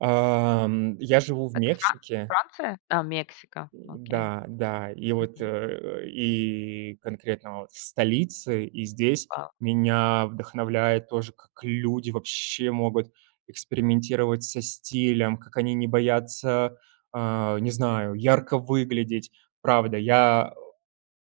Эм я живу в Это Фран Мексике. Франция? А, Мексика. М Окей. да, да, и вот, э Мгм. э и конкретно вот в столице, и здесь А, ф меня вдохновляет тоже, к как люди вообще могут экспериментировать со стилем. Как они не боятся, а не знаю, ярко выглядеть. Правда, я о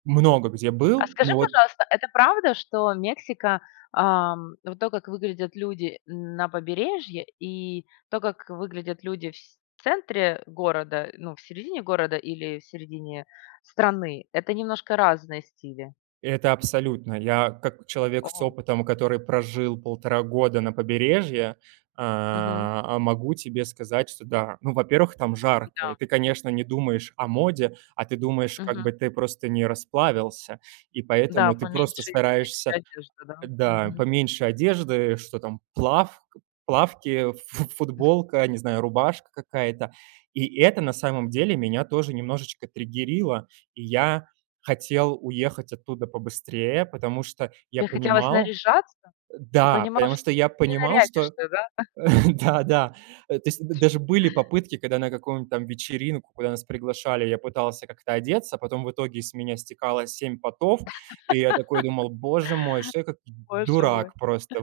много где А был, скажи, но вот пожалуйста, это правда, что Мексика, ам вот то, как выглядят люди на побережье, и то, как выглядят люди в сь в центре города ну в середине города или в середине страны- это немножко разные стили? Это абсолютно. Я, как человек с О! опытом, который прожил 1,5 года на побережье, э Мгм. а, могу тебе сказать, что да. Ну во-первых, там жарко, и М-да. ты, конечно, не думаешь о моде, а ты думаешь, как Мгм. бы ты просто не расплавился. И Да, поэтому ты просто поменьше, и легче стараешься, одежда, да? э, да Мгм. поменьше одежды что там, плав плавки, фу футболка, а не знаю, рубашка какая-то. И это на самом деле меня тоже немножечко триггерило, и я хотел уехать оттуда побыстрее, потому что я Те хотелось понимал наряжаться? э, Ты да, понимал, потому что что я не понимал, что нарядишься, да? да да. Э, то есть д даже были попытки, когда на каком там вечеринку, куда нас приглашали, я пытался как-то одеться, потом в итоге с меня стекало 7 потов, и я такой думал: "Боже мой, что я, как д Боже мой. дурак, просто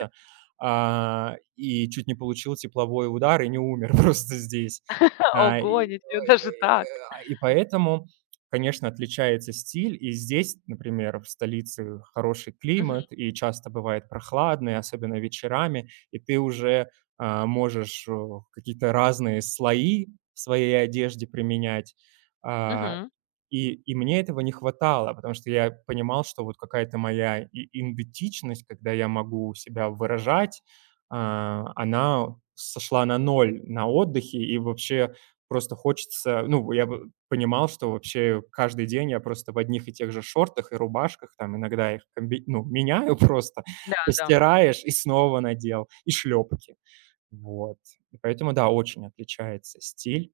А, и чуть не получил тепловой удар и не умер просто здесь. А, и Ого, ничего ой-ой-ой, даже так! и ай и поэтому, конечно, отличается стиль, и здесь, например, в столице хороший Мгм. климат и часто бывает прохладный, особенно вечерами, и ты уже, а можешь в о какие-то разные слои в своей одежде применять. А Мгм. и и мне этого не хватало, потому что я понимал, что вот какая-то моя и идентичность, когда я могу себя выражать. А она, у сошла на ноль на отдыхе, и вообще просто хочется. Ну я бы понимал, что вообще каждый день я просто в одних и тех же шортах и рубашках, там, иногда их комби ну меняю просто, Да, да, м. постираешь и снова надел, и шлёпки. Вот, и поэтому, да, очень отличается стиль.